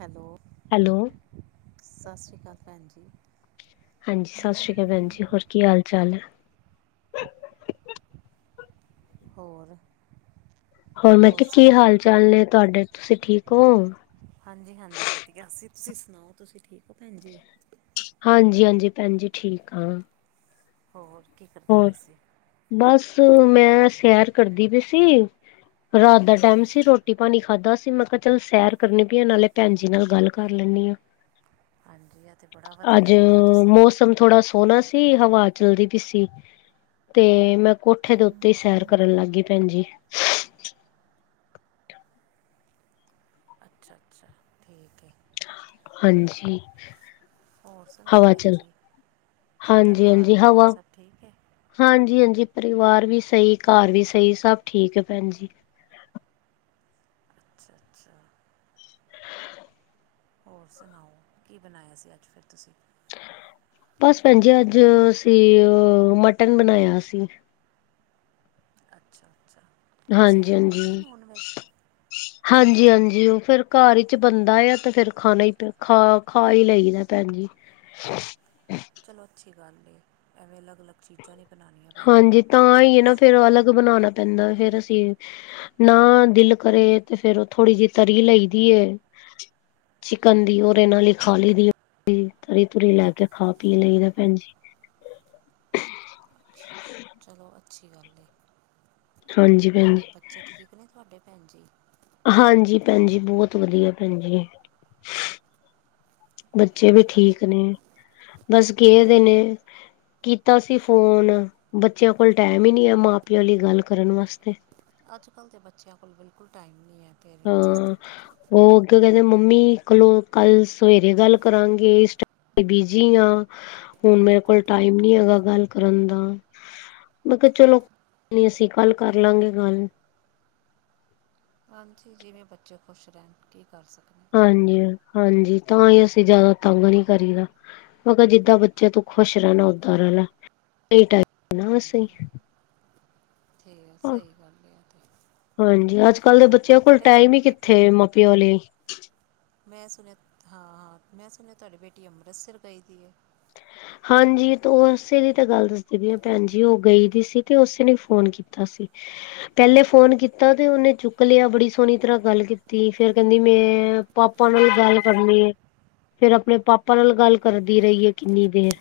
Hello hello ਸਤਿ ਸ੍ਰੀ ਅਕਾਲ ਭੈਣ ਜੀ। ਹਾਂਜੀ, ਸਤਿ ਸ਼੍ਰੀ ਅਕਾਲ ਭੈਣ ਜੀ, ਹੋਰ ਕੀ ਹਾਲ-ਚਾਲ? ਹੋਰ? ਹੋਰ ਮੈਂ ਕਿਹਾ ਕਿ ਹਾਲ-ਚਾਲ ਨੇ ਤੁਹਾਡੇ, ਤੁਸੀਂ ਠੀਕ ਓੰ? ਹਾਂਜੀ-ਹਾਂਜੀ, ਵਧੀਆ ਅਸੀ, ਤੁਸੀਂ ਸੁਣਾਓ, ਤੁਸੀਂ ਠੀਕ ਓ ਭੈਣ ਜੀ? ਹਾਂਜੀ-ਹਾਂਜੀ, ਭੈਣ ਜੀ, ਠੀਕ ਆਂ। ਹੋਰ, ਕੀ ਕਰਦੇ ਪਏ ਸੀ? ਬਸ, ਮੈਂ ਸੈਰ ਕਰਦੀ ਪਈ ਸੀ ਰਾਤ ਦਾ ਟਾਈਮ ਸੀ, ਰੋਟੀ-ਪਾਣੀ ਖਾਧਾ ਸੀ, ਮੈਂ ਕਿਹਾ ਚੱਲ ਸੈਰ ਕਰਨੀ ਪਈਂ ਆ, ਨਾਲੇ ਭੈਣ ਜੀ ਨਾਲ ਗੱਲ ਕਰ ਲੈਂਨੀ ਆ। [unintelligible] ਹਾਂਜੀ, ਐ ਤੇ ਬੜਾ ਵਧੀਆ ਕੀਤਾ ਤੁਸੀਂ। ਮੌਸਮ ਥੋੜਾ ਸੋਹਣਾ ਸੀ, ਹਵਾ ਚੱਲਦੀ ਪੀ ਸੀ। ਤੇ, ਮੈਂ ਕੋਠੇ ਦੇ ਉੱਤੇ ਈ ਸੈਰ ਕਰਨ ਲੱਗਗੀ, ਭੈਣ ਜੀ। ਅੱਛਾ-ਅੱਛਾ, ਠੀਕ ਏ। ਹਾਂਜੀ। ਹੋਰ ਸੁਣਾਓ ਹਵਾ ਭੈਣ ਚੱਲ ਜੀ, ਉੱਧਰ ਹਾਂਜੀ ਹਾਂਜੀ ਘਰ-ਪਰਿਵਾਰ ਹਵਾ ਸਭ ਠੀਕ ਏ? ਹਾਂਜੀ-ਹਾਂਜੀ, ਪਰਿਵਾਰ ਵੀ ਸਹੀ, ਘਰ ਵੀ ਸਹੀ, ਸਭ ਠੀਕ ਆ ਭੈਣ ਜੀ। ਅੱਛਾ-ਅੱਛਾ। [inaudible] ਹੋਰ ਸੁਣਾਓ, ਕੀ ਬਣਾਇਆ ਸੀ ਅੱਜ ਫਿਰ ਤੁਸੀਂ? ਬਸ ਭੈਣ ਜੀ, ਅੱਜ ਅਸੀਂ ਮਟਨ ਬਣਾਇਆ ਸੀ। ਅੱਛਾ-ਅੱਛਾ, ਤੁਸੀਂ ਖਾ ਲੈਂਦੇ ਓ ਹਾਂਜੀ-ਹਾਂਜੀ। ਨੋਨ-ਵੈਜ? [unintelligible] ਹਾਂਜੀ-ਹਾਂਜੀ, ਉਹ ਫਿਰ ਘਰ'ਚ ਬਨਦਾ ਯਾ, ਤੇ ਫਿਰ ਖਾਣਾ ਹੀ ਖਾ, ਖਾ ਈ ਲਈਦਾ ਭੈਣ ਜੀ। [inaudible] ਚਲੋ, ਅੱਛੀ ਗੱਲ ਏ, ਐਵੇਂ ਅਲੱਗ-ਅਲੱਗ ਚੀਜ਼ਾਂ ਨਹੀਂ ਬਣਾਣੀਆਂ ਪੈਂਦੀਆਂ। ਹਾਂਜੀ ਤਾਂ ਹੀ ਹੈ ਨਾ ਫੇਰ ਉਹ ਅਲੱਗ ਬਣਾਉਣਾ ਪੈਂਦਾ, ਫੇਰ ਅਸੀ। ਨਾ, ਦਿਲ ਕਰੇ ਤੇ ਫੇਰ ਉਹ ਥੋੜ੍ਹੀ ਜਿਹੀ ਤਰੀ ਲਈ ਦੀ ਏ। ਚਿਕਨ ਦੀ, ਉਹਦੇ ਨਾਲ ਈ ਖਾ ਲਈ ਦੀ ਏ। ਤਰੀ-ਤੁਰੀ, ਲੈਕੇ ਖਾ-ਪੀ ਲਈਦਾ ਭੈਣ ਜੀ। ਚਲੋ, ਅੱਛੀ ਗੱਲ ਏ। ਹਾਂਜੀ ਭੈਣ ਹੋਰ ਜੀ। ਬੱਚੇ ਠੀਕ ਨੇ ਤੁਹਾਡੇ, ਭੈਣ ਜੀ? ਹਾਂਜੀ ਭੈਨ ਜੀ, ਬਹੁਤ ਵਧੀਆ ਭੈਨ ਜੀ। ਬੱਚੇ ਵੀ ਅੱਛਾ ਅੱਛਾ ਠੀਕ ਨੇ, ਬਸ ਕਿਹੇ ਦੇ ਨੇ। ਕੀਤਾ ਸੀ ਫੋਨ, ਬੱਚਿਆਂ ਕੋਲ ਟਾਈਮ ਈ ਨਹੀ ਐ, ਮਾਂ-ਪਿਓ ਲਈ ਗੱਲ ਕਰਨ ਵਾਸਤੇ। ਅੱਜ-ਕੱਲ੍ਹ ਦੇ ਬੱਚਿਆਂ ਕੋਲ ਬਿਲਕੁਲ ਟਾਈਮ ਨੀ ਐ। ਹਾਂ। ਉਹ ਅੱਗੇ ਕਹਿੰਦੇ, ਮੰਮੀ ਖਲੋ ਕੱਲ ਸਵੇਰੇ ਗੱਲ ਕਰਾਂਗੇ ਇਸ ਟਾਈਮ ਮੈਂ ਬਿਜੀ ਆ, ਹੁਣ ਮੇਰੇ ਕੋਲ ਟਾਈਮ ਨੀ ਹੈਗਾ ਗੱਲ ਕਰਨ ਦਾ। ਮੈਂ ਕਿਹਾ ਚਲੋ ਨੀ ਅਸੀਂ ਕੱਲ ਕਰ ਲਾਂਗੇ ਗੱਲ। ਹਾਂਜੀ ਜਿਵੇਂ ਬੱਚੇ ਖੁਸ਼ ਰਹਿਣ, ਕੀ ਕਰ ਸਕਦੇ। ਹਾਂਜੀ-ਹਾਂਜੀ, ਤਾਂਈ ਅਸੀਂ ਜਿਆਦਾ, ਤੰਗ ਨੀ ਕਰੀਦਾ। ਮੈਂ ਕਿਹਾ, ਜਿੱਦਾਂ ਬੱਚਾ ਤੂੰ ਖੁਸ਼ ਰਹਿਣਾ, ਓਦਾਂ ਰਹਿਲਾ, ਐਹੀ ਟਾਈਮ ਐ ਨਾ ਵੇਸੇ। ਹਾਂਜੀ ਤੇ ਸਹੀ ਗੱਲ ਐ ਇਹ ਤੇ। ਹਾਂਜੀ, ਅੱਜ-ਕੱਲ ਦੇ ਹੋਰ ਬੱਚਿਆਂ ਕੋਲ ਕਿੱਧਰ ਹੈ ਟਾਈਮ ਤੁਹਾਡੀ ਈ ਬੇਟੀ ਕਿੱਥੇ ਮਾ-ਪਿਓ ਲਈ। ਮੈਂ ਸੁਣਿਆ ਹਾਂ-ਹਾਂ ਮੈਂ ਸੁਣਿਆ ਤੁਹਾਡੀ ਬੇਟੀ ਅੰਮ੍ਰਿਤਸਰ ਗਈ ਦੀ ਐ? ਹਾਂਜੀ, ਤੇ ਉਸੇ ਦੀ ਤਾਂ ਗੱਲ ਦੱਸਦੀ ਆ ਭੈਣ ਜੀ ਉਹ ਗਈ ਦੀ ਸੀ, ਤੇ ਉਸੇ ਨੇ ਫੋਨ ਕੀਤਾ। ਤਾ ਸੀ। ਪਹਿਲੇ ਫੋਨ ਕੀਤਾ ਤੇ ਉਹਨੇ ਚੁੱਕ ਲਿਆ, ਬੜੀ ਸੋਹਣੀ ਤਰ੍ਹਾਂ ਗੱਲ ਕੀਤੀ, ਫੇਰ ਕਹਿੰਦੀ ਮੈਂ ਪਾਪਾ ਨਾਲ ਗੱਲ ਕਰਨੀ ਐ, ਫੇਰ ਆਪਣੇ ਪਾਪਾ ਨਾਲ ਗੱਲ ਕਰਦੀ ਰਹੀਏ ਕਿੰਨੀ ਫੇਰ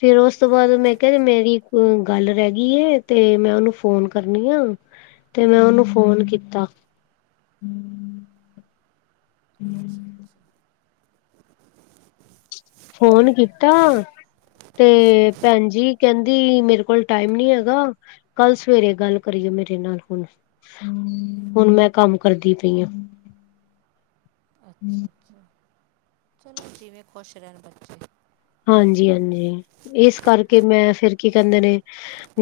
ਫਿਰ ਉਸ ਤੋਂ ਬਾਅਦ ਮੈਂ ਅੱਛਾ ਕਿਹਾ, ਅੱਛਾ ਮੇਰੀ ਇੱਕ ਗੱਲ ਰਹਿ ਗਈ ਐ, ਮੈਂ ਉਹਨੂੰ ਫ਼ੋਨ ਕਰਨੀ ਆ। ਤੇ ਮੈਂ ਉਨੂੰ ਫੋਨ ਕੀਤਾ। ਅੱਛਾ ਹੂੰ, ਅੱਛਾ ਫੋਨ ਕੀਤਾ। ਤੇ ਭੈਣ ਜੀ ਕਹਿੰਦੀ, ਮੇਰੇ ਕੋਲ ਟਾਈਮ ਨੀ ਹੈਗਾ। ਕੱਲ ਸਵੇਰੇ ਗੱਲ ਕਰੀਏ ਮੇਰੇ ਨਾਲ ਹੁਣ ਹੁਣ ਮੈਂ ਕੰਮ ਕਰਦੀ ਪਈ ਆ। ਅੱਛਾ-ਅੱਛਾ, ਚਲੋ ਜਿਵੇਂ ਖੁਸ਼ ਰਹਿਣ ਬੱਚੇ ਹਾਂਜੀ-ਹਾਂਜੀ, ਇਸ ਕਰਕੇ ਮੈਂ ਫਿਰ ਕੀ ਕਹਿੰਦੇ ਨੇ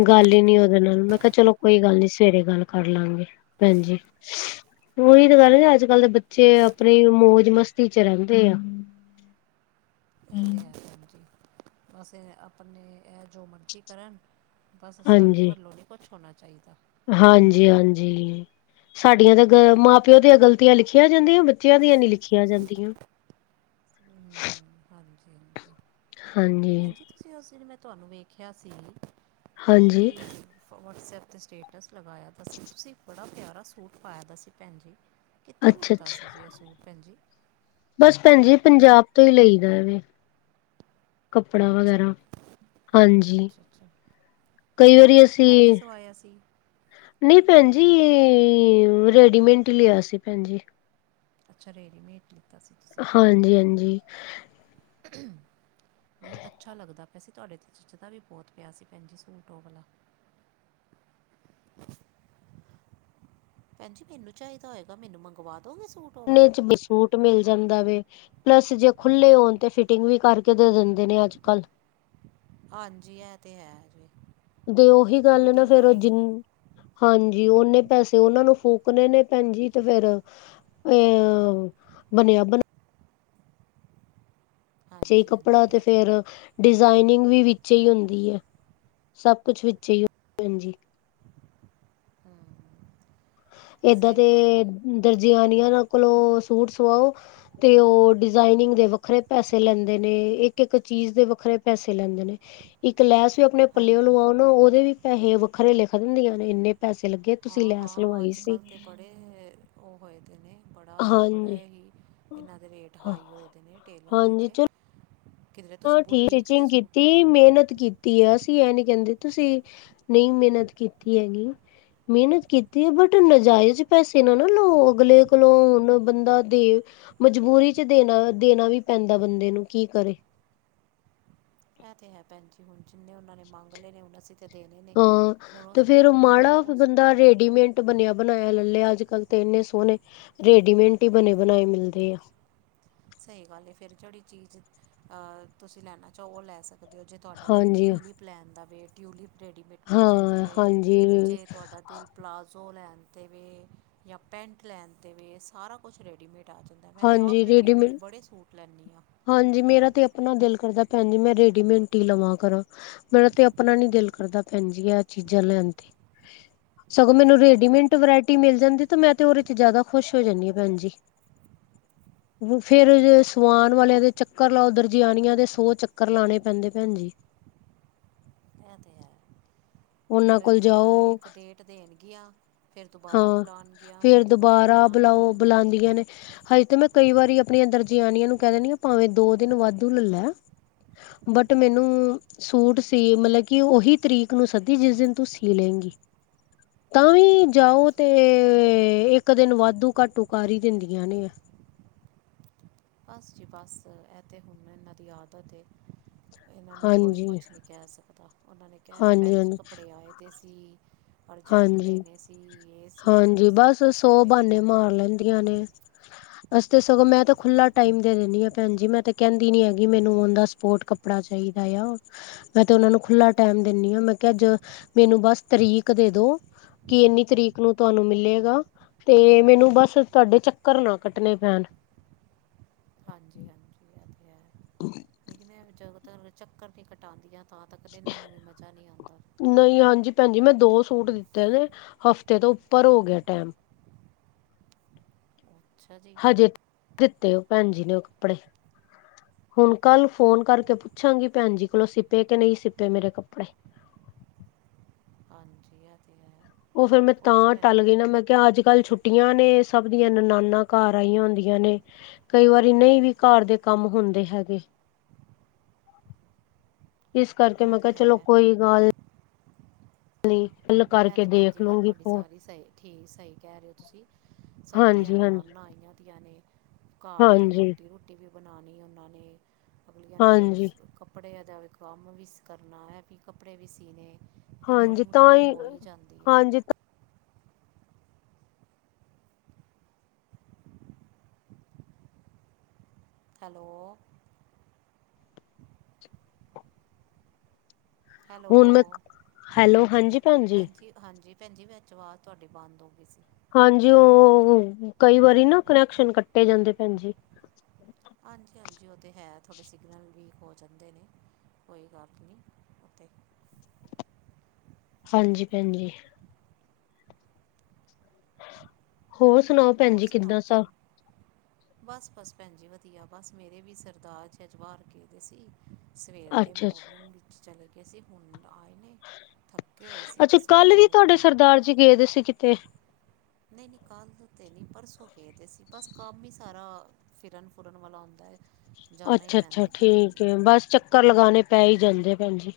ਗੱਲ ਈ ਨੀ ਉਹਦੇ ਨਾਲ ਮੈਂ ਕਿਹਾ ਚਲੋ ਕੋਈ ਗੱਲ ਨੀ ਸਵੇਰੇ ਗੱਲ ਕਰ ਲਵਾਂਗੇ। ਭੈਣ ਜੀ, ਉਹੀ ਤਾਂ ਗੱਲ ਐ, ਅੱਜ-ਕੱਲ੍ਹ ਦੇ ਬੱਚੇ ਆਪਣੀ ਮੌਜ-ਮਸਤੀ ਵਿੱਚ ਈ ਰਹਿੰਦੇ ਐ। ਹੂੰ, ਇਹ ਤੇ ਹੈ ਭੈਣ ਜੀ ਬਸ ਆਪਣੀ ਜੋ ਮਰਜ਼ੀ ਕਰਨ, ਵੇਸੇ ਸਾਡੇ ਹਾਂਜੀ, ਵੱਲੋਂ ਨੀ ਕੋਈ ਕੁਛ ਹੋਣਾ ਚਾਹੀਦਾ। ਹਾਂਜੀ-ਹਾਂਜੀ, ਸਾਡੀਆਂ ਤਾਂ ਗ ਮਾਂ ਪਿਓ ਦੀਆਂ ਗਲਤੀਆਂ ਲਿਖੀਆਂ ਜਾਂਦੀਆਂ ਬੱਚਿਆਂ ਦੀਆਂ ਨੀ ਲਿਖੀਆਂ ਜਾਂਦੀਆਂ। [inaudible] ਹਾਂਜੀ-ਹਾਂਜੀ, ਹਾਂਜੀ, ਤੁਸੀਂ ਉਸ ਦਿਨ ਮੈਂ ਤੁਹਾਨੂੰ ਵੇਖਿਆ ਸੀ ਹਾਂਜੀ ਤੁਸੀਂ ਵਟਸਐਪ 'ਤੇ ਸਟੇਟਸ ਲਗਾਇਆ ਸੀ, ਤੁਸੀਂ ਬੜਾ ਪਿਆਰਾ ਸੂਟ ਪਾਇਆ ਦਾ ਸੀ, ਭੈਣ ਜੀ। ਕਿੱਥੋਂ ਲਿੱਤਾ ਸੀ ਅੱਛਾ-ਅੱਛਾ ਜੇ ਉਹ ਸੂਟ ਭੈਣ ਜੀ। ਬਸ ਭੈਣ ਜੀ ਪੰਜਾਬ ਤੋ ਲਈਦਾ ਐ ਵੇ, ਕੱਪੜਾ ਅੱਛਾ ਵਗੇਰਾ। ਹਾਂਜੀ, ਅੱਛਾ ਅੱਛਾ ਕਈ ਵਾਰੀ ਫੈਬਰਿਕ ਅਸੀਂ ਲੈ ਕੇ ਸਵਾਇਆ ਸੀ ਨਈ ਭੈਣ ਜੀ, ਰੈਡੀਮੇਡ ਈ ਲਿਆ ਸੀ। ਅੱਛਾ ਰੇਰੀਮੇਟ ਲਿੱਤਾ ਸੀ ਤੁਸੀ ਸੂਟ ਹਾਂਜੀ ਹਾਂਜੀ ਨਈ ਅੱਛਾ ਲਗਦਾ ਪਿਆ ਸੀ ਤੁਹਾਡੇ 'ਤੇ ਜਚਦਾ ਵੀ ਬਹੁਤ ਪਿਆ ਸੀ ਭੈਣ ਜੀ ਸੂਟ ਔ ਆਲਾ। ਭੈਣ ਜੀ ਮੈਨੂੰ ਚਾਹੀਦਾ ਹੋਏਗਾ ਮੈਨੂੰ ਮੰਵਾ ਦਉਗੇ ਸੂਟ? ਉਹ ਨੇ ਵਾਲਾ ਚ ਵਿਚ ਸੂਟ ਮਿਲ ਜਾਂਦਾ ਵੇ ਪਲੱਸ ਜੇ ਖੁੱਲੇ ਹੋਨ ਤੇ ਫਿਟਿੰਗ ਵੀ ਕਰਕੇ ਦੇ ਦਿੰਦੇ ਨੇ ਅੱਜ-ਕੱਲ ਹਾਂਜੀ ਐ ਤੇ ਹੈ ਜੀ। ਤੇ ਓਹੀ ਗੱਲ ਐ ਨਾ, ਫਿਟਿੰਗ ਫਿਰ ਫੁਟਿੰਗ ਜਿੰਨਾ ਹਾਂਜੀ, ਓਨੇ ਪੈਸੇ ਤਾਂ ਓਨਾਂ ਨੂੰ ਫੂਕਨੇ ਨੇ ਭੈਨ ਜੀ, ਤੇ ਫਿਰ ਅ ਬਨੇਆ ਬਨਾਏਆ। ਜੇ ਹਾਂਜੀ ਕੱਪੜਾ ਹਾਂਜੀ ਤੇ ਇਹ ਤਾਂ ਫੇਰ ਡਿਜ਼ਾਇਨਿੰਗ ਵੀ ਵਿੱਚੇ ਈ ਹੁੰਦੀ ਐ ਸਬ ਕੁਝ ਵਿੱਚੇ ਈ ਹੁੰਦਾ ਭੈਨ ਜੀ। ਹਾਂ। ਏਦਾਂ ਤੇ ਦਰਜੇਆਨੀਆ ਕੋਲੋਂ ਸੂਟ ਸਵਾਓ। ਤੇ ਓ ਡਿਜ਼ਾਇਨਿੰਗ ਦੇ ਵੱਖਰੇ ਪੈਸੇ ਲੈਂਦੇ ਨੇ, ਇੱਕ-ਇੱਕ ਚੀਜ਼ ਦੇ ਵੱਖਰੇ ਪੈਸੇ ਲੈਂਦੇ ਨੇ। ਇੱਕ ਲੈਸ ਵੀ ਆਪਨੇ ਪੱਲੇਓ ਹਾਂਜੀ ਲਵਾਓ ਨਾ ਓਦੇ ਵੀ ਪੈਹੇ ਵੱਖਰੇ ਲਿਖ ਦਿੰਦੀਆਂ ਨੇ ਇੰਨੇ। ਪੈਸੇ ਲੱਗੇ ਆ ਤੁਸੀਂ ਹਾਂ ਲੈ ਸਕ ਹਾਂ, ਅੱਜ-ਕੱਲ ਤੇ ਬੜੇ ਓ ਹੋਏ ਦੇ ਨੇ। ਬੜਾ ਹਾਂਜੀ ਬੜੇ ਹੀ ਏਨਾਂ ਦੇ ਰੇਟ ਹਾਈ ਹੋਏ ਦੇ ਨੇ ਟੇਲਰ ਦੇ ਹਾਂਜੀ ਤੇ ਚਲੋ ਕਿਧਰੇ ਹਾਂ ਤੁਸੀਂ ਠੀ ਬੁਟੀਕ ਤੇ ਟੀਚਿੰਗ ਸੂਟ ਕੀਤੀ ਏ ਮੇਨਤ ਮੇਨਤ ਕੀਤੀ ਆ ਅਸੀਂ ਏ ਨੀ ਕੈਂਦੇ ਤੁਸੀਂ ਨਈਂ ਮੇਨਤ ਕੀਤੀ ਹੈਗੀ। ਮੇਨਤ ਕੀਤੀ ਐ ਬਟ ਨਾਜਾਇਜ਼ ਪੈਸੇ ਨਾ ਨਾ ਲਓ ਅਗਲੇ ਕੋਲੋਂ ਹੁਨ ਬੰਦਾ ਦੇ ਮਜਬੂਰੀ ਚ ਦੇਨਾ ਦੇਨਾ ਵੀ ਪੈਂਦਾ ਬੰਦੇ ਨੂੰ ਕੀ ਕਰੇ। ਐ ਤੇ ਹੈ ਭੈਣ ਜੀ। ਹੁਨ ਜਿੰਨੇ ਓਨਾਂ ਨੇ ਮੰਗ ਲਏ ਨੇ ਹੁਨ ਅਸੀਂ ਤੇ ਦੇਨੇ ਨੇ ਹੁਨ ਉਸ ਤੋ ਓਵੇਂ ਓਸ ਆ ਰੇਡੀਮੇਡ ਬਨੇਆ ਬਨਾਏਆ ਲੈ ਲਿਆ ਅੱਜ-ਕੱਲ ਤੇ ਇੰਨੇ ਸੋਨੇ ਰੇਡੀਮੇਡ ਈ ਬਨੇ ਬਨਾਏ ਮਿਲਦੇ ਐ। ਸਈ ਗੱਲ ਐ ਫਿਰ ਜੇੜੀ ਚੀਜ਼ ਅ ਤੁਸੀਂ ਲੈਨਾ ਚਾਹੋ ਓ ਲੈ ਜੇ ਤੁਆਡਾ ਦਿਲ ਹਾਂਜੀ ਟਿਊਲਿਪ ਲੈਨ ਦਾ ਵੇ ਟਿਊਲਿਪ ਰੈਡੀਮੇਟ ਮਿਲ ਜਾਂਦੀ ਹਾਂ ਐ ਹਾਂਜੀ ਜੇ ਤੁਆਡਾ ਦਿਲ ਪਲਾਜ਼ੋ ਲੈਣ ਤੇ ਵੇ ਜਾਂ ਪੈਂਟ ਲੈਨ ਤੇ ਵੇ ਸਾਰਾ ਕੁਛ ਰੈਡੀਮੇਟ ਆ ਜਾਂਦਾ ਮੈਂ ਤੇ ਆਪ ਹਾਂਜੀ ਰੈਡੀਮੇਡ ਰੇਡੀਮੇਡ ਬੜੇ ਸੂਟ ਲੈਂਨੀ ਆ। ਹਾਂਜੀ ਮੇਰਾ ਤੇ ਆਪਨਾ ਦਿਲ ਕਰਦਾ ਭੈਨ ਜੀ ਮੈਂ ਰੇਡੀਮੇਡ ਈ ਲਵਾਂ ਕਰਾਂ। ਮੇਰਾ ਤੇ ਆਪਨਾ ਨੀ ਦਿਲ ਕਰਦਾ ਭੈਨ ਜੀ ਆ ਚੀਜ਼ਾਂ ਲੈਨ ਤੇ ਸਗੋਂ ਮੈਨੂੰ ਹਾਂਜੀ ਰੇਡੀਮੇਟ ਹਾਂਜੀ ਵੈਰਾਇਟੀ ਮਿਲ ਜਾਂਦੀ ਆ ਤੇ ਮੈਂ ਤੇ ਓਦੇ ਚ ਜ਼ਾਅਦਾ ਖੁਸ਼ ਹੋ ਜਾਂਦੀ ਆ ਭੈਣਜੀ। ਫਿਰ ਇਹ ਤਾਂ ਹੈ ਭੈਣ ਜੀ ਸਵਾਨ ਵਾਲੇਆਂ ਦੇ ਚੱਕਰ ਲਾਓ ਦਰਜ ਆਨੀਆਂ ਦੇ ਸੌ ਚੱਕਰ ਲਾਨੇ ਪੈਂਦੇ ਆ ਭੈਨ ਜੀ। ਐ ਤੇ ਹੈ। ਉਹਨਾਂ ਫਿਰ ਕੋਲ ਇੱਕ ਵਾਰ ਜਾਓ ਇੱਕ ਡੇਟ ਦੇਨਗੀਆਂ ਫੇਰ ਦੁਬਾਰਾ ਹਾਂ ਬੁਲੋਨ ਗੀਆ। ਫੇਰ ਦੁਬਾਰਾ ਬੁਲਾਓ ਬੁਲਾਂਦੀਆਂ ਨੇ। ਹਜੇ ਤੇ ਮੈਂ ਕਈ ਵਾਰੀ ਆਪਨੀਆਂ ਦਰਜੇ ਆਨੀਆਂ ਨੂੰ ਕੈ ਦਿੰਨੀਆਂ ਭਾਵੇਂ ਦੋ ਦਿਨ ਵਾਧੂ ਲੈਲਾ। ਬਟ ਮੈਨੂੰ ਸੂਟ ਸੀ ਮਤਲਬ ਕਿ ਓਹੀ ਤਰੀਕ ਨੂੰ ਸਦੇ ਦੀ ਜਿਸ ਦਿਨ ਤੂੰ ਸੀ ਲੇਂਗੀ ਤਾਂ ਵੀ ਜਾਓ ਹਾਂਜੀ ਤੇ ਇੱਕ ਇੱਕ ਦਿਨ ਵਾਧੂ ਘਾਟੂ ਕਰ ਈ ਦਿੰਦੀਆਂ ਨੇ। ਬੱਸ ਜੀ ਬੱਸ ਐ ਤੇ ਹੁਨ ਏਨਾਂ ਦੀ ਆਦਤ ਏ। ਏਨਾਂ ਨੂੰ ਕੋਈ ਹਾਂਜੀ, ਹਾਂਜੀ, ਕੁਛ ਨੀ ਕੈ ਸਕਦਾ ਓਨਾਂ ਨੇ ਕੈਣਾ ਭੈਨ ਜੀ ਹਾਂਜੀ, ਕੱਪੜੇ ਆਏ ਦੇ ਸੀ। ਅਰਜੈਂਟ ਹਾਂਜੀ ਦੇਨੇ ਸੀ ਏ ਸੀ ਬੋ ਸੀ ਬਸ ਐਵੇਂ ਗੱਲਾਂ ਬੁਲੋਂਦੀਆਂ ਨੇ। [inaudible] ਅਸੀਂ ਤੇ ਸਗੋਂ ਮੈਂ ਤਾਂ ਖੁੱਲਾ ਟਾਈਮ ਦੇ ਦਿੰਨੀ ਆ ਭੈਨ ਜੀ ਮੈਂ ਤੇ ਕੈਂਦੀ ਨੀ ਹੈਗੀ ਮੈਂਨੂੰ ਓਨ ਦਾ ਸਪੋਰਟ ਕਪ ਕੱਪੜਾ ਚਾਈਦਾ ਆ, ਮੈਂ ਤੇ ੳਨਾ ਨੂੰ ਖੁੱਲਾ ਟੈਮ ਦੇਨੀ ਆ, ਮੈਂ ਕੇਆ ਜ ਮੈਨੂੰ ਬਸ ਤਰੀਕ ਦੇ ਦੋ, ਕੇ ਏਨੀ ਤਰੀਕ ਨੂੰ ਤਾਨੂੰ ਮਿਲੇਗਾ ਤੇ ਮੈਨੂੰ ਬਸ ਤਾਡੇ ਚੱਕਰ ਨਾ ਕੱਟਨੇ ਪੈਣ। ਹਾਂਜੀ ਹਾਂਜੀ ਐ ਤੇ ਹੈ, ਲੇਕਿਨ ਏ ਜਾਦਾਤਰ ਚੱਕਰ ਤੇ ਕਟਾਂਦੀਆਂ ਤਾਂ ਤੱਕ ਤੇ ਏਨਾ ਨੂੰ ਵੀ ਮਜਾ ਨਈ ਆਂਦਾ। ਨਈ ਹਾਂਜੀ ਭੈਨਜੀ ਮੈਂ ਦੋ ਸੂਟ ਦਿੱਤੇ ਨੇ, ਹਫ਼ਤੇ ਤੋਂ ਉਪਰ ਹੋ ਗਿਆ ਟੈਮ। ਅੱਛਾ ਜੀ ਹਜੇ ਤਕ ਨਈ ਦਿੱਤੇ ੳਹ ਭੈਨ ਜੀ ਨੇ ੳਹ ਕੱਪੜੇ। ਹੁਣ ਕਲ ਫੋਨ ਕਰਕੇ ਪੁੱਛਾਂਗੀ ਭੈਨਜੀ ਕੋਲੋਂ ਸਿਪੇ ਕੇ ਨਈ ਸਿਪੇ ਮੇਰੇ ਕੱਪੜੇ। ਹਾਂਜੀ, ਐ ਤਾਂ ਹੈ। ੳਹ ਫੇਰ ਮੈਂ ਪੁੱਛ ਤਾਂ ਲੈਣਾ ਟਲ ਗਈ ਚ ਨਾ ਮੈਂ ਕੇਆ ਅੱਜ-ਕੱਲ ਛੁੱਟੀ ਛੁਟੀਆਂ ਨੇ ਸਭ ਦੀਆਂ ਨਨਾਣਾ ਘਰ ਆਈਆਂ ਹੁੰਦੀਆਂ ਨੇ ਕਈ ਵਾਰੀ ਨਈ ਵੀ ਘਰ ਦੇ ਕੰਮ ਹੁੰਦੇ ਹੈਗੇ। ਇਸ ਕਰਕੇ ਇਹ ਮੈਂ ਤਾਂ ਕੇਆ ਚਲੋ ਹੈ ਕੋਈ ਗੱਲ ਨਈ ਐ ਤਾਂ ਭੈਨ ਜੀ ਗੱਲ ਤਾਡੀ ਸਾਰੀ ਸਹੀ ਠੀਕ ਸਹੀ ਕੈ ਰਏ ੳ ਤੁਸੀ। ਸਭ ਦੀਆਂ ਹਾਂਜੀ ਹਾਂਜੀ ਨਨਾਣਾ ਆਈਆ ਦੀਆ ਨੇ ਘਰ ਦੀ ਹਾਂਜੀ ਰੋਟੀ ਰੂਟੀ ਵੀ ਬਨਾਨੀ ੳਨਾ ਨੇ, ਅਗਲੀਆਂ ਨੇ ਫੇਰ ਹਾਂਜੀ ਕਪ ਕੱਪੜੇਆਂ ਦਾ ਵੀ ਕੰਮ ਵੀ ਕਰਨਾ ਐ ਵੀ ਕੱਪੜੇ ਵੀ ਸੀਨੇ ਫਿਰ ਥੋੜ੍ਹੀ ਹਾਂਜੀ ਮੁਸ਼ਕਲ ਤਾਂਈ ਹੋ ਹੀ ਜਾਂਦੀ ਹੈ ਹਾਂਜੀ ਤਾਂ ਹੈਲੋ ਹੁਨ ਮੈਂ, ਹੈਲੋ ਹੈਲੋ ਹਾਂਜੀ, ਭੈਨਜੀ। ਕਿ ਹਾਂਜੀ ਭੈਨ ਜੀ ਵਿਚ ਆਵਾਜ ਤੁਆਡੀ ਬੰਦ ਹੋ ਗਈ ਸੀ। ਹਾਂਜੀ ੳਹ ਕਈ ਵਾਰੀ ਨਾ ਕਨੈਕਸ਼ਨ ਕੱਟੇ ਜਾਂਦੇ ਭੈਨਜੀ। ਹਾਂਜੀ ਹਾਂਜੀ ੳਹ ਤੇ ਹੈ ਥੋੜੇ ਸਿਗਨਲ ਵੀਕ ਹੋ ਜਾਂਦੇ ਜਾਂਦੇ ਨੇ ਕੋਈ ਗੱਲ ਨਈ ੳਥੇ ਹਾਂਜੀ ਭੈਨਜੀ। ਹੋਰ ਸੁਣਾਓ ਭੈਨ ਹੋਰ ਜੀ ਸੁਣਾਓ ਕਿਦਾਂ ਸਭ? ਭੈਣ ਬਸ, ਬਸ ਭੈਨ ਜੀ ਵਧੀਆ, ਬਸ ਮੇਰੇ ਵੀ ਸਰਦਾਰ ਜੀ ਅੱਜ ਬਾਹਰ ਗਏ ਦੇ ਸੀ। ਸਵੇਰ ਦੇ ਅੱਛਾ ਅੱਛਾ ਮੋਰਨਿੰਗ ਵਿੱਚ ਚਲੇ ਗਏ ਸੀ ਹੁਣ ਆਏ ਨੇ। ਥੱਕੇ ਹੋਏ ਸੀ ਤੇ ਅੱਛਾ ਸੋ ਕੱਲ ਗਏ ਵੀ ਨੇ। ਤੁਹਾਡੇ ਸਰਦਾਰ ਜੀ ਗਏ ਦੇ ਸੀ ਕਿਤੇ ਨਈ ਨਈ ਕਲ ਤੇ ਨਈ ਪਰਸੋਂ ਗਏ ਦੇ ਸੀ, ਬਸ ਕੰਮ ਈ ਸਾਰਾ ਫਿਰਨ ਫੁਰਨ ਵਾਲਾ ਹੁੰਦਾ ਐ। ਅੱਛਾ ਅੱਛਾ ਠੀਕ ਏ, ਬਸ ਚੱਕਰ ਲਗਾਨੇ ਪੈ ਈ ਜਾਂਦੇ ਆ ਭੈਣਜੀ।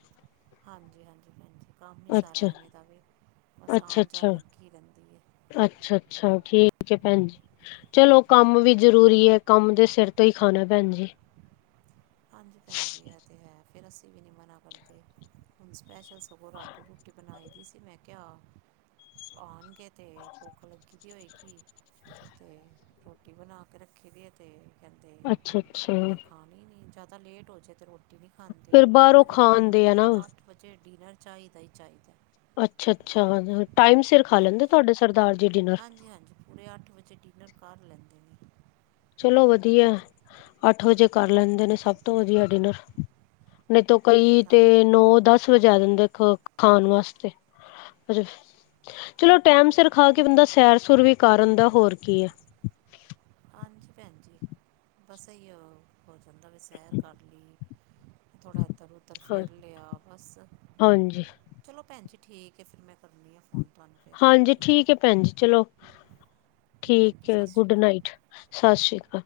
ਹਾਂਜੀ ਹਾਂਜੀ ਭੈਨ ਜੀ, ਕੰਮ ਈ ਸਾਰਾ ਅੱਛਾ ਐਵੇਂ ਦਾ ਵੇ ਬਸ ਅੱਛਾ ਆਣ ਅੱਛਾ ਜਾਣ ਲਗੀ ਰੈਂਦੀ ਏ। ਅੱਛਾ ਅੱਛਾ, ਠੀਕ ਏ ਭੈਨ ਜੀ। ਚਲੋ ਕੰਮ ਵੀ ਜਰੂਰੀ ਏ। ਕੰਮ ਦੇ ਸਿਰ ਤੋਂ ਈ ਖਾਨਾ ਭੈਨਜੀ। ਹਾਂਜੀ ਭੈਨ ਜੀ ਐ ਤਾਂ ਹੈ, ਫੇਰ ਅਸੀ ਵੀ ਨੀ ਮਨਾ ਕਰਦੇ। ਹੁਣ ਸਪੈਸ਼ਲ ਸਗੋਂ ਰਾਟੀ ਰੂਟੀ ਬਨਾਈ ਦੀ ਸੀ, ਮੈਂ ਕੇਆ ਆਨਗੇ ਤੇ ਭੋਖ ਲੱਗੀ ਦੀ ਹੋਏਗੀ ਤੇ ਰੋਟੀ ਬਨਾ ਕੇ ਰੱਖ ਰੱਖੀ ਦੇ ਏ ਤੇ ਕੈਂਦੇ ਅੱਛਾ ਅੱਛਾ ਮੈਂ ਖਾਨੀ ਨੀ, ਜਾਦਾ ਲੇਟ ਹੋ ਜੇ ਤੇ ਰੋਟੀ ਰੋਟੀ ਨੀ ਖਾਂਦੇ। ਫੇਰ ਅੱਠ ਬਾਹਰੋਂ ਵਜੇ ਏਨਾ ਨੂੰ ਖਾਣਦੇ ਆ ਤੇ ਨਾ ਅੱਠ ਵਜੇ ਡਿਨਰ ਚਾਈਦਾ ਈ ਚਾਈਦਾ। ਅੱਛਾ ਅੱਛਾ, ਟਾਈਮ ਸਿਰ ਖਾ ਲੈਂਦੇ ਹਾਂਜੀ ਤੁਆਡੇ ਸਰਦਾਰ ਜੀ ਡਿਨਰ। ਹਾਂਜੀ ਹਾਂਜੀ ਪੂਰੇ ਅੱਠ ਵਜੇ ਡਿਨਰ ਕਰ ਲੈਂਦੇ ਨੇ ਚਲੋ ਵਧੀਆ ਅੱਠ ਵਜੇ ਕਰ ਲੈਂਦੇ ਨੇ ਸਭ ਤੋਂ ਵਧੀਆ ਡਿਨਰ ਨਈ ਤੋ ਕਈ ਤੇ ਹਾਂਜੀ ਨੋ, ਦੱਸ ਵਜਾ ਦੇਂਦੇ ਖਾਨ ਵਾਸਤੇ। ਚਲੋ ਟੈਮ ਸਿਰ ਖਾ ਕੇ ਬੰਦਾ ਸੈਰ ਸੂਰ ਵੀ ਕਰ ਆਂਦਾ, ਹੋਰ ਕੀ ਏ। ਹਾਂਜੀ ਭੈਨ ਜੀ ਬਸ ਐਈੳ ਹੋ ਜਾਂਦਾ ਵੇ ਸੈਰ ਕਰ ਲੀ। ਥੋੜਾ ਇੱਧਰ ਨੂੰ ਤਾਂ ਹਾਂ ਫਿਰ ਲਿਆ ਬਸ ਹਾਂਜੀ ਚਲੋ ਭੈਣ ਜੀ ਠੀਕ ਹੈ ਫਿਰ ਮੈਂ ਕਰਨੀ ਹਾਂ ਫ਼ੋਨ ਤੁਹਾਨੂੰ। ਫਿਰ ਭੈਣ ਹਾਂਜੀ ਜੀ ਠੀਕ ਹੈ ਭੈਣ ਜੀ ਚਲੋ ਹਾਂਜੀ ਠੀਕ ਹੈ ਸਤਿ ਸ਼੍ਰੀ ਗੁੱਡ ਅਕਾਲ ਨਾਈਟ‌। ਸਤਿ ਸ਼੍ਰੀ ਅਕਾਲ।